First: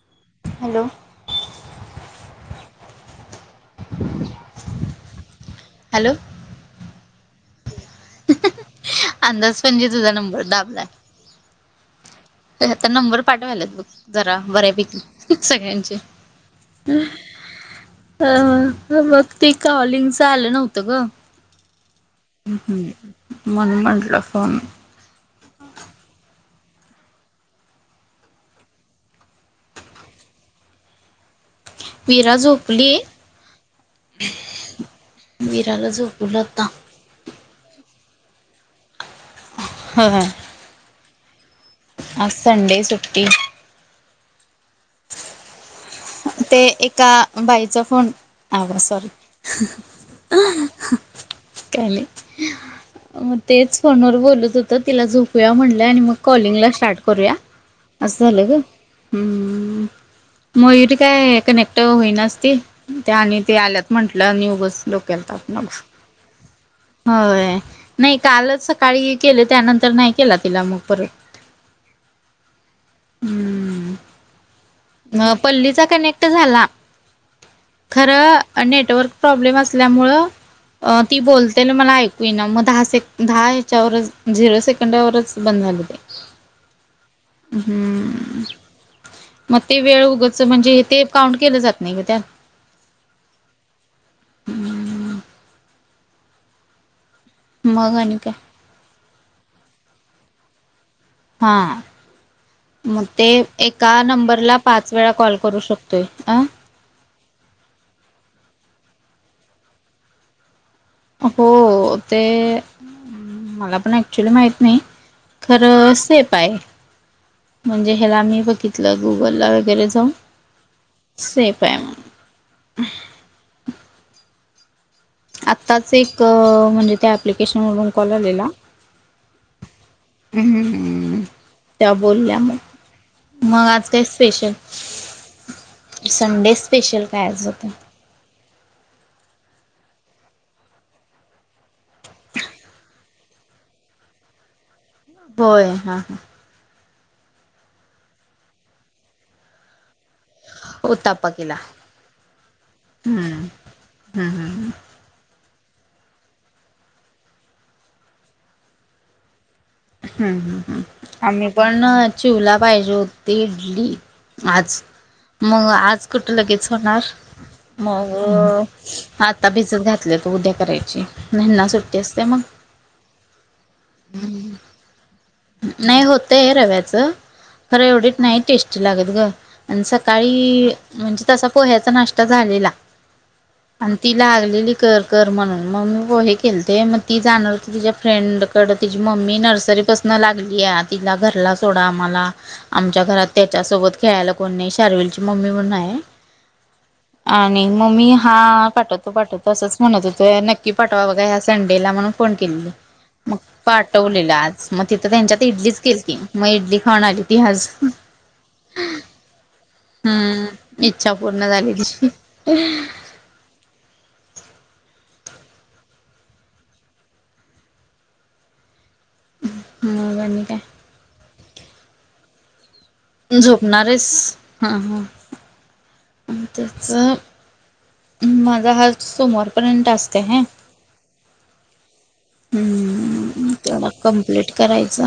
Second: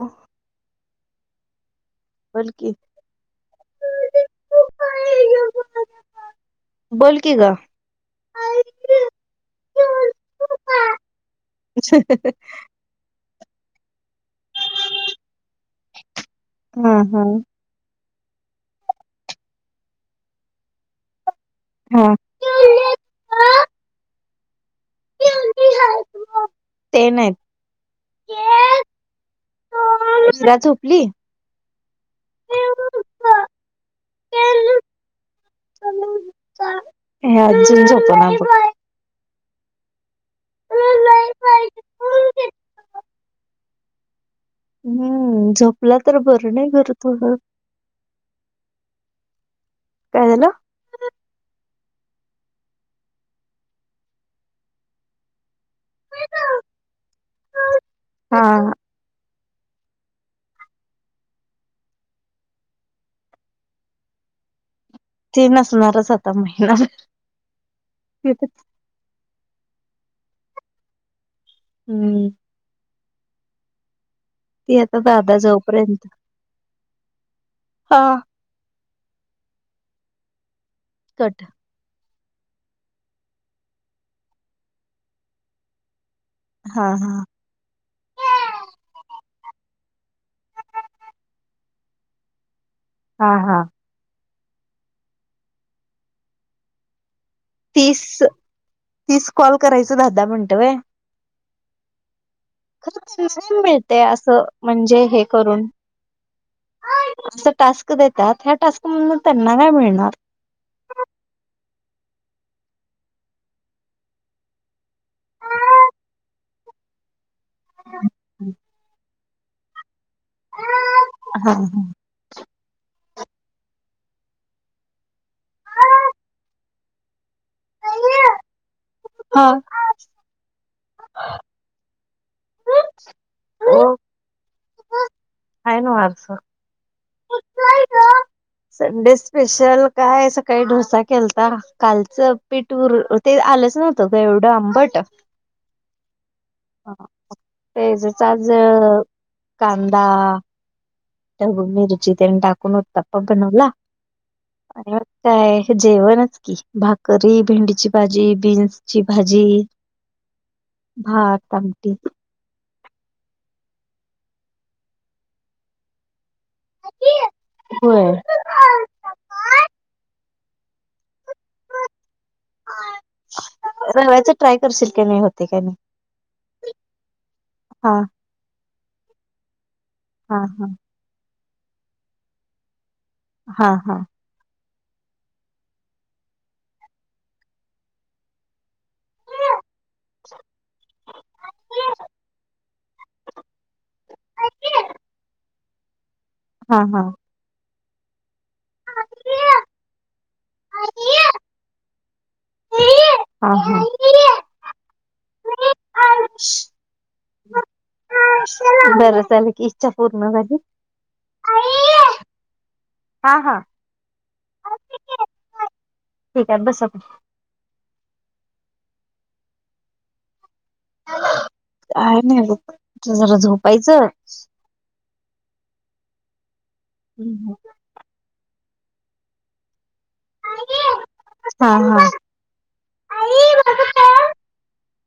ह [inaudible] हॅलो बोल की [inaudible] [inaudible] हॅलो बोल की ग अंदाज पनची तुझा नंबर दाबला [inaudible] आता नंबर पाठवायलाच ब जरा बऱ्यापैकी सगळ्यांचे हा हा अ मग ते कॉलिंगच आलं नव्हतं ग हा ह् मन म्हंटलं फोन ते नाही तड [unintelligible] झोपली विरा झोपली विराला झोपलं आता हे अज्जून झोपणार बघ ह हां [unintelligible] आज संडे सुट्टी हम्म झोप ते एका बाईचा फोन आवा सॉरी काय झालं? काय नाही मग तेच फोनवर बोलत होत तिला झोपूया म्हण काय नाही मग कॉलिंगला स्टार्ट करूया असं हा झालं ग मयुरी काय कनेक्ट होई नसते त्या आणि ते आल्यात म्हंटलं उगाच बस लोक ती केलतात म नसणारच आता महिना होय नाही कालच स काळी केले त्यानंतर नाही केला तिला मग परत. हम्म. हम्म. ती आता म दादा पल्लीचा जाऊपर्यंत कनेक्ट झाला खरं नेटवर्क प्रॉब्लेम असल्यामुळे ती कट बोलतेन. मला ऐकू येईना मग दहा सेक दहा ह्याच्यावरच झिरो सेकंडावरच बंद झालं ते. हा, हा. हम्म. मग ते वेळ उगच म्हणजे हे ते काउंट केलं जात नाही ग त्यात. हा, हा. मग तीस, आणि काय तीस कॉल करायच राहता म्हणतोय हा. खरं मग ते त्यांना काय एका मिळतय असं नंबरला पाच वेळा कॉल करू शकतोय. अ.. अस टास्क देतात ह्या टास्क म्हधुन त्यांना काय मिळणार? हो ते.. मला पण ऍक्च्युली माहीत नाही खरं सेप आहे म्हणजे ह्याला मी बघितलं गुगल ला वगैरे जाऊन हा सेफ हाय म्हणे आत्ताच एक म्हणजे त्या ॲप्लिकेशनवरून कॉल आलेला. हा.. हम्म त्या बोलल्या मग, मग हो आज काय स्पेशल? हाय नव्ह असं संडे स्पेशल खायचंत. संडे स्पेशल काय सकाळी डोसा खलता कालच पीठ उर ते आलंच नव्हतं ग एवढं आंबट. होय हा.. ते त्याच [unintelligible] आज कांदा. होता. त्यावर मिरुची ते टाकुण उतपा बणवला. काय जेवणच की भाकरी, भेंडीची भाजी, बीन्सची भाजी, हम्म, हम्म, हम्म आम्ही भात, पण आमटी शिवला पाहिजे होते इडली आज मग आज कुट लगेच. होणार होय. मग आता भिजत घातले त उद्या करायची ह्याना सुट्टी असते मग. रव्याच्या ट्राय करशील काय मी म्हणते. नाही होतेय रव्याच खर हा एवढीच नाही टेस्टी लागत ग आणि स हा हा सकाळी म्हणजे तसा पोह्याचा नाष्टा झालेला हा आणि हा ति लागलेली कर, कर म्हणून मग मी पोहे केल ते मग ती जाणर होती तिच्या फ्रेंड कडं तिची मम्मी नर्सरीपासन लागलीया तिला घरला सोडा आ मला आमच्या घरात त्याच्यासोबत खेळायला कोण नाही शार्विलची मम्मी म्हणून आहे. हा, हा. आणि मम्मी हा पाठवतो, पाठवतो असंच म्हणत होतो नक्की पाठवा बघा ह्या संडे डे ला म्हणून फोन केलेली मग हा हा पाठवेलल आज म तिथ त्यांच्या इडलीच केलती मग इडली खाऊन आली ती आज. बरं लकी इच्छा पूर्ण हम्म झाली. इच्छा पूर्ण झाली तिची हा हा ठीक आहे बस हो वणी काय? काय नाही ग जरा झोपायचं. हां हां आणि त्याचं माझा हाल सोमवारपर्यंत असत आहे हा हा हम्म तेवढा कम्प्लीट करायच.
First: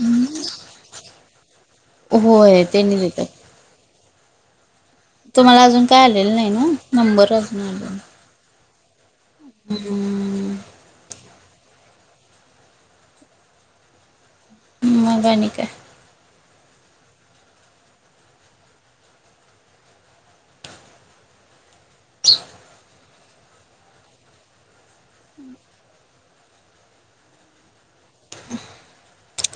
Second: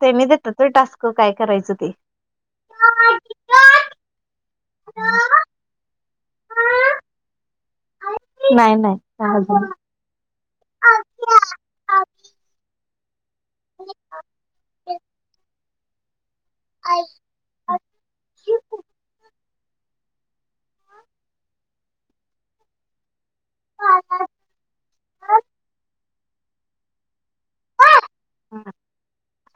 ते मी देतात त टास्क काय करायचं ते होय तेनी देतात तुम्हाला अजून काय आलेलं नाही ना नंबर अजून आलेला नाही नाही ह मादाण का आहेत [inaudible] हम.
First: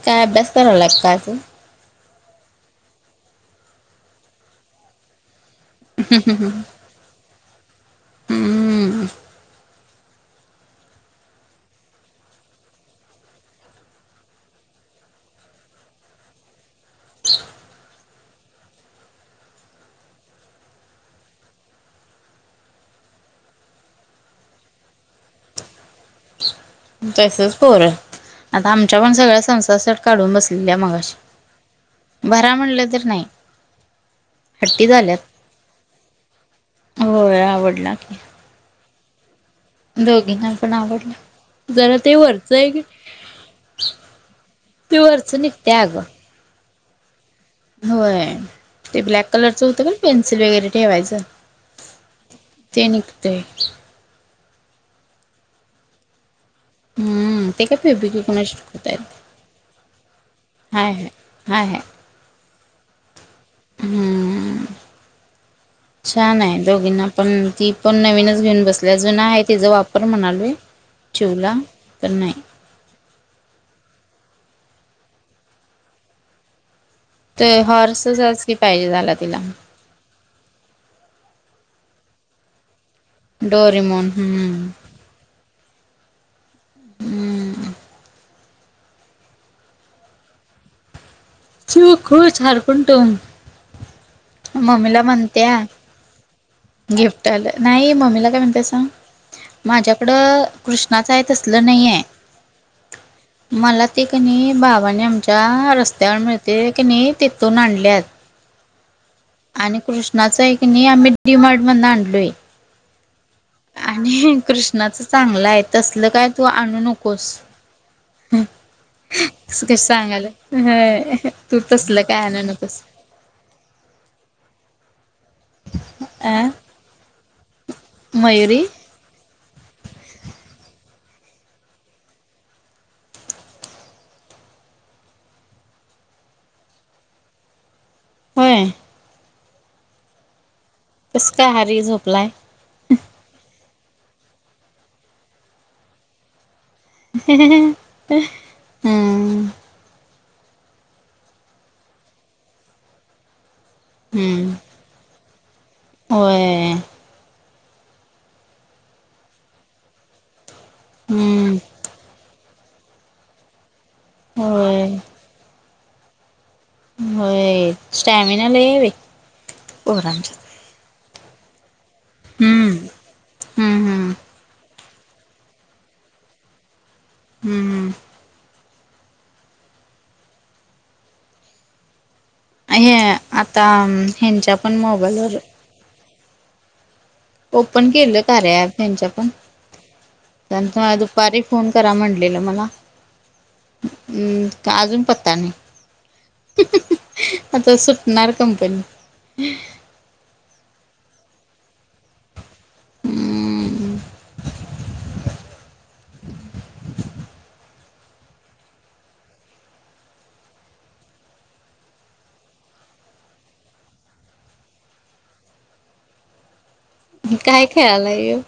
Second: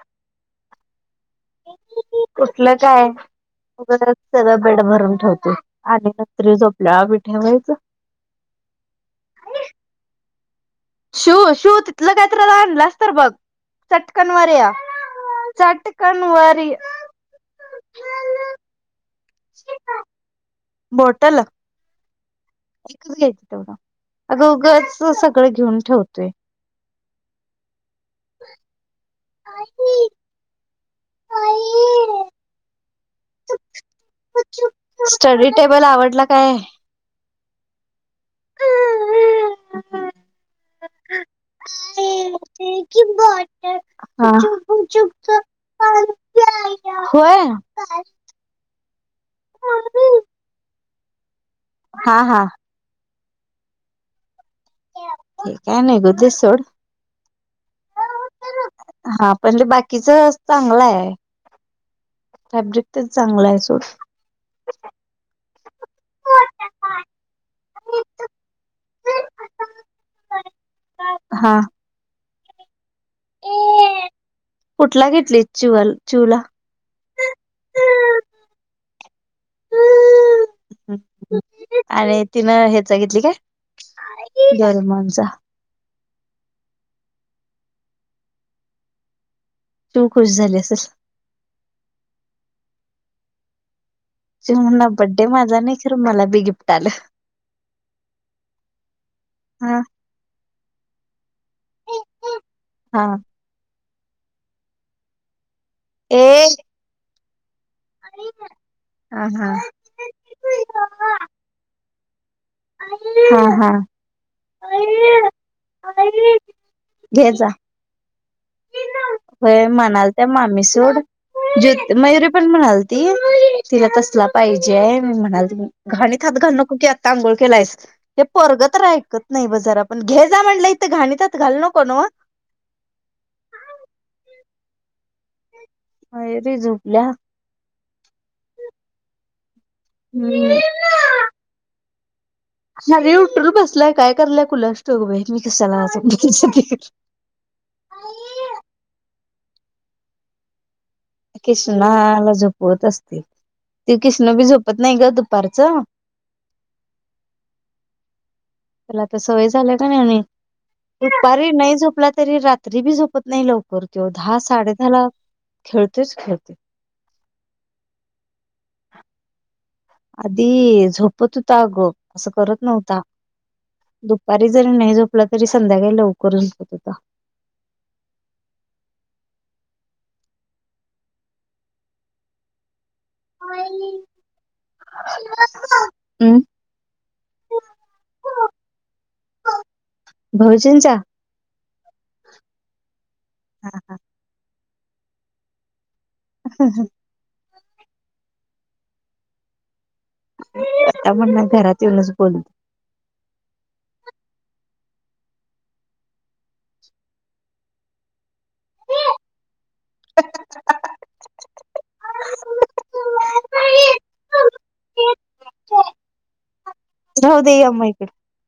काय अभ्यास कराव लाग का असं कुठलं काय सगळं बेड भरून ठेवते आणि नंतरी झोपल्याला बी ठेवायच हम्म शू शू तिथलं काहीत रालं असत बघ चटकन वे या चटकण वारी [inaudible] बोटल एकच घ्यायचं तेवढं अगं उघंच सगळं घेऊन ठेवतोय तसच पोर आता आमच्या पण सगळ्या संसासाठी काढून बसलेली आहे मगाशी भरा म्हणलं तर नाही हट्टी झाल्यात स्टडी टेबल आवडला काय होय आवडला की हा दोघींना पण आवडलं जरा ते वरचंय की तिअर्स निघतेय आग होय होय ते ब्लॅक कलरचं होतं का पेन्सिल वगैरे ठेवायचं हा हा ते निघते ते काय नाही गुद्दसोड हम्म ते काय फेबिक कोणाशी शिकवताय हा पण ते बाकीच चांगलं आहे हा ह फॅब्रिक तेच चांगलं आहे सोट ह छान आहे दोघींना आपण ती पण नवीनच घेऊन बसल्या जुून आहे तिचा वापर म्हणालय चोला पनाई अ कुठला घेतली चल चिवला तर हॉर्सच की पाहिजे झाला तिला अर तिन हे घेतली डोरेमोन काय हम्म जरमणचा हम्म तू खुश झाली असेल चू खूश हरकणतो जेना बड्डे माझा म्हणत्या नाही खरं मला बी गिफ्ट आलं गिफ्ट आलं नाही हम कडं कृष्णाचं आहे तसलं नाही आहे. हा. मला ते क नाही बाबाने आमच्या रस्त्यावर ए मिळते की नाही तिथून आणलत. [unintelligible] हा हा आणि कृष्णाच आहे की नाही आम्ही डी मार्ट मधून आणलंय. हा. हा आणि कृष्णाच चांगलं आहे तसल काय तू आणू घे नकोस. जा. हम्म. होय म्हणाल त्या मामी सोड तू जोती तसलं काय मयुरी आणू पण म्हणाल नकोस ती तिला तसला पाहिजेय मी म्हणाली घाणीत अ हात घाल नकोस की आत्ता आंघोळ केलायस. हे मयुरी पोरगं तर ऐकत नाही बई जरा आपण घे जा म्हणलं इथं घाणीतात घालू नको न व. हा रे झोपल्या. होय. हम्म. कस काय हारी झोपलाय. अरे उठर बसलाय काय करलाय कुलास ठाऊक बाई मी कशला. [unintelligible] हा. कृष्णाला झोपवत असते ती कृष्ण बी हम्म झोपत नाही ग दुपारचं. होय. त्याला तर सवय झाल्या का नाही आणि दुपारी हम्म नाही झोपला तरी रात्री बी झोपत नाही लव करतोय दहा साडे होय दहा ला खेळतच खेळतो. होय स्टॅमिना लई ये बई. आधी झोपत होता अगं असं करत हम्म नव्हता हम्म हम्म दुपारी जर नाही झोपला तरी संध्याकाळी लवकर. [unintelligible] हम्म हम्म. आणि आता ह्यांच्या पण मोबाईलवर अम. ओपन केले आर्या ॲप यांचे पण त्यांचा भाऊजींचा अजून दुपारी फोन करा म्हटलेलं मला हम्म त अजून पत्ता नाही. [unintelligible] पण ते सुटणार कंपनी. आता म्हणना घरात येऊनच बोल [unintelligible] राहू दे काय ये मग खेळाला इकडं ये.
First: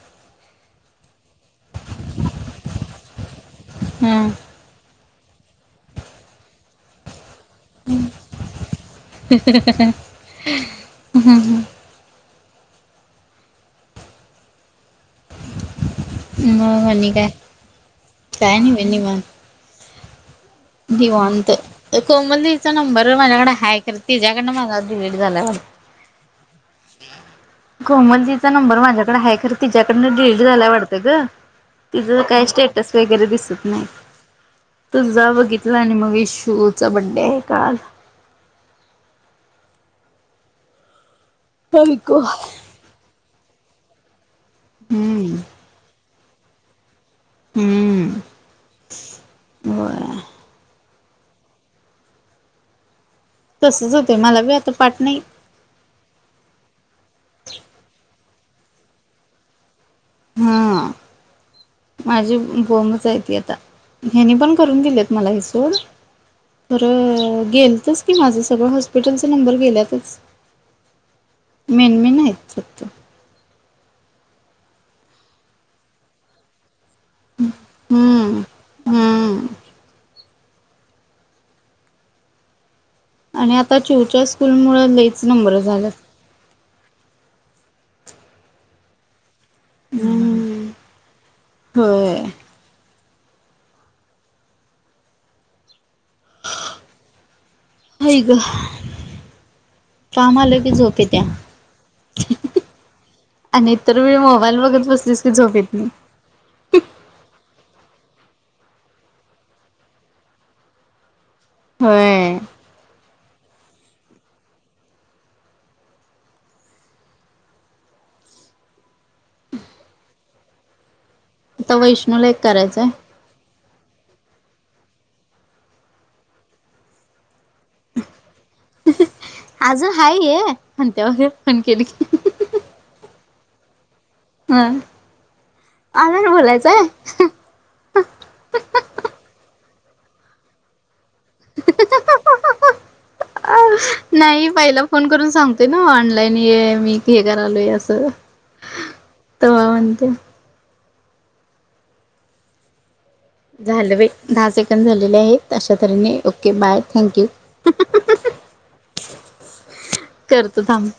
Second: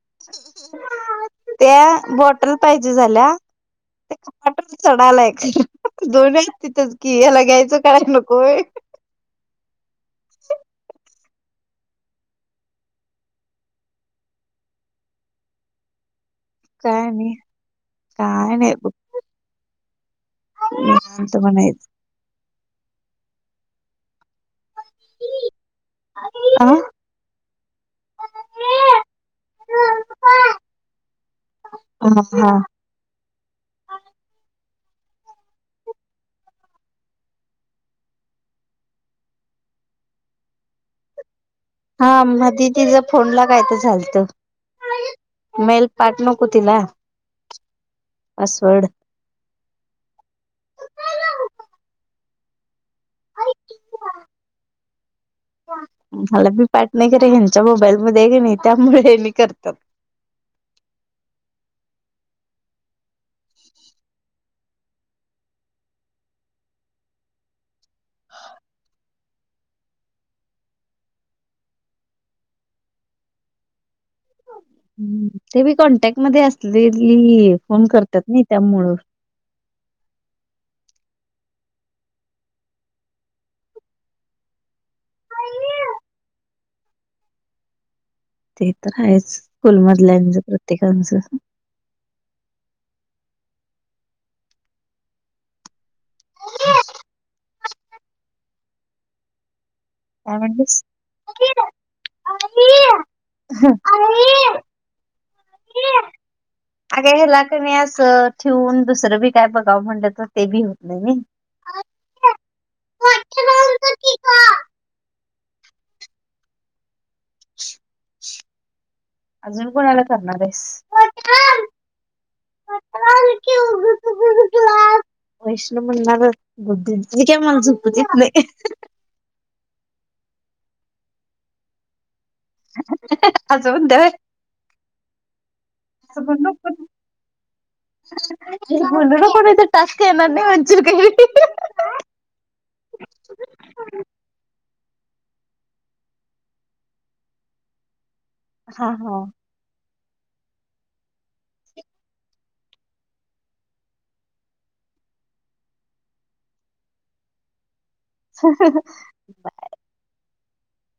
त्या बॉटल पाहिजे झाल्या हा [unintelligible] चढ आलाय दोनच तिथंच की यायाला घ्यायचं काय नकोय. हम्म हम्म हम्म. हो आणि काय काय नाही बई निवांत. निवांत कोमल दिचा नंबर माझ्याकडे हाय कर तिच्याकडन माझा डिलीट झाला. आ कोमल दिचा नंबर माझ्याकडे आहे खर तिच्याकड डिलीट झायला वाटतं ग. हा तिझं काय हा स्टेटस वगैरे दिसत नाही तुझा बघी तलान मग विशूचा बड्डे आहे काल. आई गं. हामना दि तिचा फोनला काय तर झालतं. हम्म. नाही काट नको तिला अ सोड. व्हय. तसच होत मला बी आता पाठ नाही. मला मी पाठ नाही करे ह्यांच्या मोबाईल मध्ये नाही त्यामुळे म करतात. हा. माझी दोनच आहे ती आता ह्याने पण करून दिलेत मला की सोड. तररं गेलतच की माझं सगळं हॉस्पिटलचा नंबर गेल्यातच मेनमे नाही यतो. ते बी कॉन्टॅक्ट मध्ये असलेली फोन करतात हम्म नाही त्यामुळं हम्म. आणि आता चूच्या स्कूल मुं लईच नंबर झाला. ते तर आहेच स्कूलमधल्याच प्रत्येकांचं हो. ह का? काय फमालगी म्हणलीस? झोपत्या. आणि तरर मी मोबाईल बघत बसलीस की झोपेत नाही अगे ह्याला कणी अस ठेवून दुसरं बी काय बघावं म्हंटलं तर ते बी होत नाही नाही हो अजून कोणाला करणार आहेस ता वैष्णू ला एकक करायचंय [inaudible] वैष्णव म्हणणार बुद्ध काय मला झुप त नाही अजून हाय ये आणि त्या वैर पणखीनखी असजं बद्ध हम आदर बोलायचाय ण म्हण टस्क म्हरे [unintelligible] नाही पहिला फोन करून सांगतेय ना ऑनलाईन मी हे करालोय असं हा हा तवान ते झालंे दहा सेकंड झालेले आहेत अशा तऱ्हेने ओके बाय थँक यू ह करतो थांब